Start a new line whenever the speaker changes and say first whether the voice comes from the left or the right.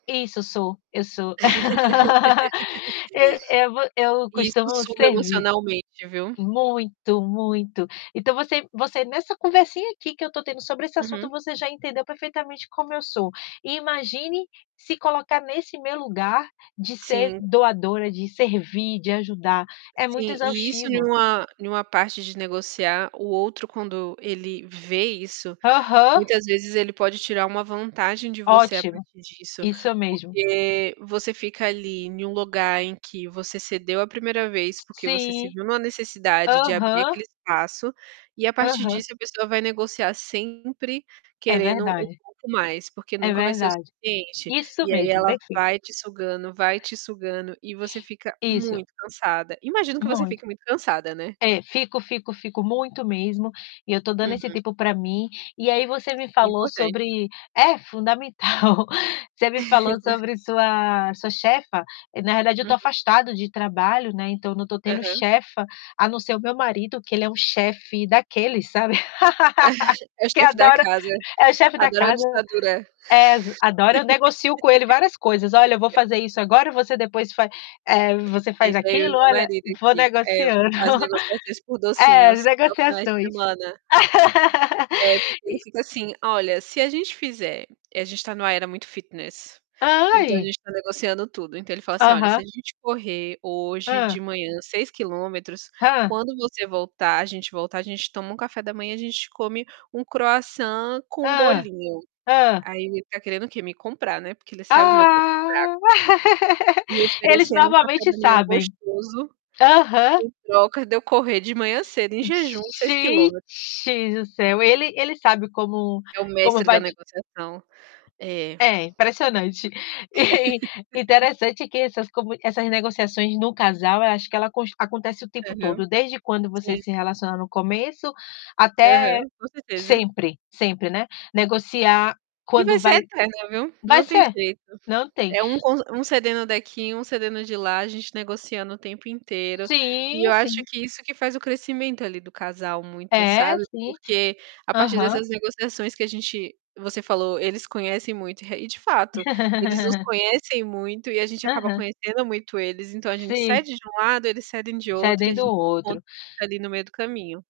left: Isso, sou. Eu sou. Eu eu vo eu
right: E isso
left: costumo
right: suga
left: servir.
right: emocionalmente, viu?
left: Muito, muito. Então você você nessa conversinha aqui que eu tô tendo sobre esse assunto,
right: Uhum.
left: você já entendeu perfeitamente como eu sou. Imagine se colocar nesse meu lugar de ser
right: Sim.
left: doadora, de servir, de ajudar. É muito
right: Sim, e isso em
left: exaustivo.
right: uma em uma parte de negociar, o outro quando ele vê isso,
left: Aham.
right: muitas vezes ele pode tirar uma vantagem de você a
left: Ótimo,
right: partir disso,
left: isso mesmo.
right: porque você fica ali em um lugar em que você cedeu a 1ª vez, porque você se
left: Sim.
right: viu numa necessidade de abrir
left: Aham.
right: aquele espaço, e a partir
left: Aham.
right: disso, a pessoa vai negociar sempre
left: É
right: querendo um
left: verdade.
right: pouco mais, porque
left: É
right: nunca vai ser o
left: verdade.
right: suficiente.
left: Isso
right: E aí
left: mesmo,
right: ela
left: perfeito.
right: vai te sugando, vai te sugando e você fica
left: Isso.
right: muito cansada. Imagino que você
left: Muito.
right: fique muito cansada, né?
left: É, fico, fico, fico muito mesmo e eu tô dando esse
right: Uhum.
left: tempo pra mim. E aí você me falou
right: Importante.
left: sobre É, fundamental. Você me falou sobre sua sua chefa. Na realidade eu tô
right: Uhum.
left: afastada de trabalho, né, então não tô tendo
right: Aham.
left: chefa, a não ser o meu marido, que ele é um chefe daqueles, sabe?
right: É o
left: Que
right: chefe da
left: adora
right: casa.
left: é o chefe da
right: Adora uma
left: casa.
right: ditadura.
left: Ex adora eu negocio com ele várias coisas: "Olha, eu vou fazer isso agora, você depois fa eh, você faz
right: Gente, eu e
left: aquilo".
right: meu
left: Olha,
right: marido
left: vou
right: aqui, é,
left: negociando.
right: as negociações por
left: É,
right: docinhos aos finais de
left: negociações.
right: semana. É, porque ele
left: E
right: fica assim: "Olha, se a gente fizer", e a gente tá numa era muito fitness, então a
left: Ai.
right: gente tá negociando tudo. Então ele fala assim: "Olha, se
left: Aham.
right: a gente correr hoje de
left: Hã.
right: manhã 6km,
left: Hã.
right: quando você voltar a gente voltar, a gente toma um café da manhã, a gente come um croissant com
left: Hã.
right: bolinho".
left: Hã.
right: Aí ele tá querendo o quê? Me comprar, né, porque ele sabe o meu ponto fraco.
left: Ah.
right: Me
left: Eles
right: oferecendo um café
left: normalmente
right: da manhã
left: sabem.
right: gostoso,
left: Aham.
right: em troca de eu correr de manhã cedo, em jejum, 6km.
left: Gente do céu, ele ele sabe como
right: É o
left: como
right: mestre da
left: vai ti
right: negociação. É.
left: É impressionante. E, interessante que essas comu essas negociações no casal, eu acho que ela cons acontece o tempo
right: Aham.
left: todo, desde quando você
right: Sim.
left: se relaciona no começo até
right: Aham, com certeza.
left: sempre, sempre, né, negociar
right: E vai
left: quando
right: ser
left: vai
right: eterno, viu,
left: vai
right: não tem
left: ser,
right: jeito.
left: não tem.
right: É um con um cedendo daqui, um cedendo de lá, a gente negociando o tempo inteiro. E
left: Sim,
right: eu acho
left: sim.
right: que isso que faz o crescimento, ali, do casal muito,
left: É,
right: sabe,
left: sim.
right: porque a partir
left: Aham.
right: dessas negociações que a gente você falou, eles conhecem muito. Eh, e de fato, eles nos conhecem muito e a gente acaba
left: Aham.
right: conhecendo muito eles, então a gente
left: Sim.
right: cede de um lado, eles cedem de outro e a
left: Cedendo
right: gen
left: o
right: con
left: outro.
right: ali no meio do caminho.